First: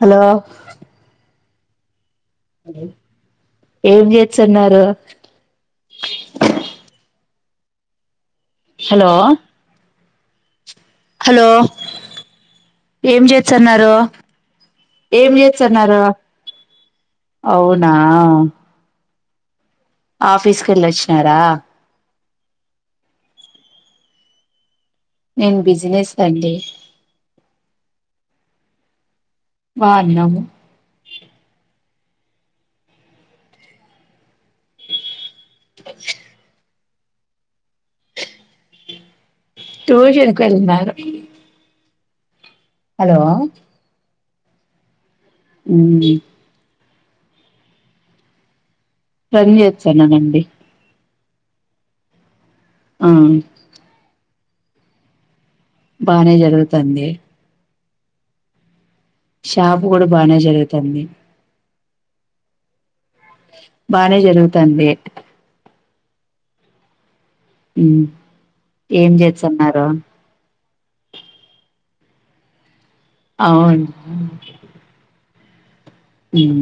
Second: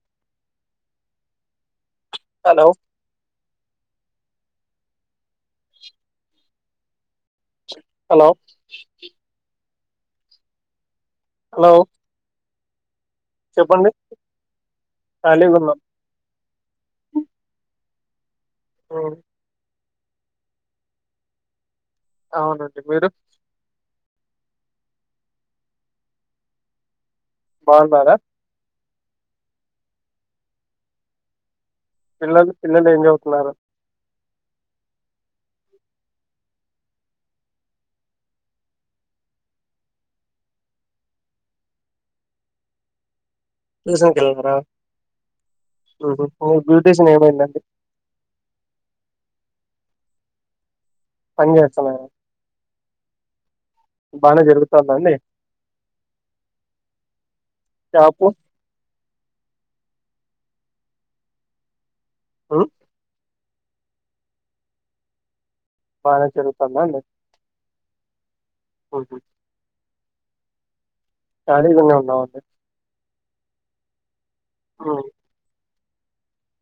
హలోలో hello ఏం చేస్తున్నారు చె హలో హలో హలో ఏం చెప్పండి చేస్తుంటారు ఏమీ ఖాళీగున్నాం చేస్తుంటారు మీరు నా ఆ ఆఫీసు కి వెళ్ళొచ్చినారా అవునండి మీరు నేను బిజినెస్ అండి బాగునర బాగునము పిల్లలు పిల్లలు ఏం చవుతున్నారు అ ట్యూషన్ కి వేలును హలో చూసామ్ కల్కారా [inaudible] [unintelligible] తెలిసింది ఏమిటంటే [unintelligible] పెళ్లి జేయచ్చానానండి [unintelligible] పని చేస్తాన్నా ఆ బానే జరుగుతాందా అండి బానే జరుగుతంది షాపు షాపు కూడా బానే జరుగుతంది ఉ బానే జరుగుతంది బానే జరుగుతందా అండి ఉమ్ ఏం ఉహు చేస్తన్నారు శాండ్విచ్ తిన్నాం బామ్మర్ది అవునా ఆ ఉమ్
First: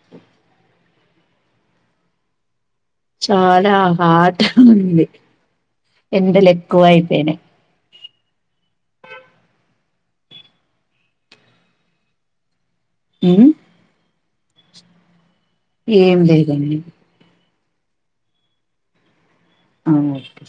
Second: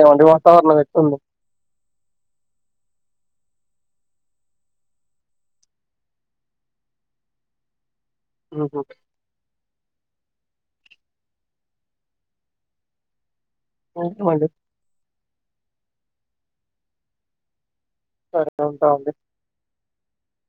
ఏవంటి వాతావరణం ఎట్టుంది [inaudible] చాలా హాట్ ఉంది ఎండలు ఎక్కువ అయిపోయినయ్ ఉహు హుమ్ వాడు ఏం లేగానీ సరే ఉంటా అండి ఆ ఓకే స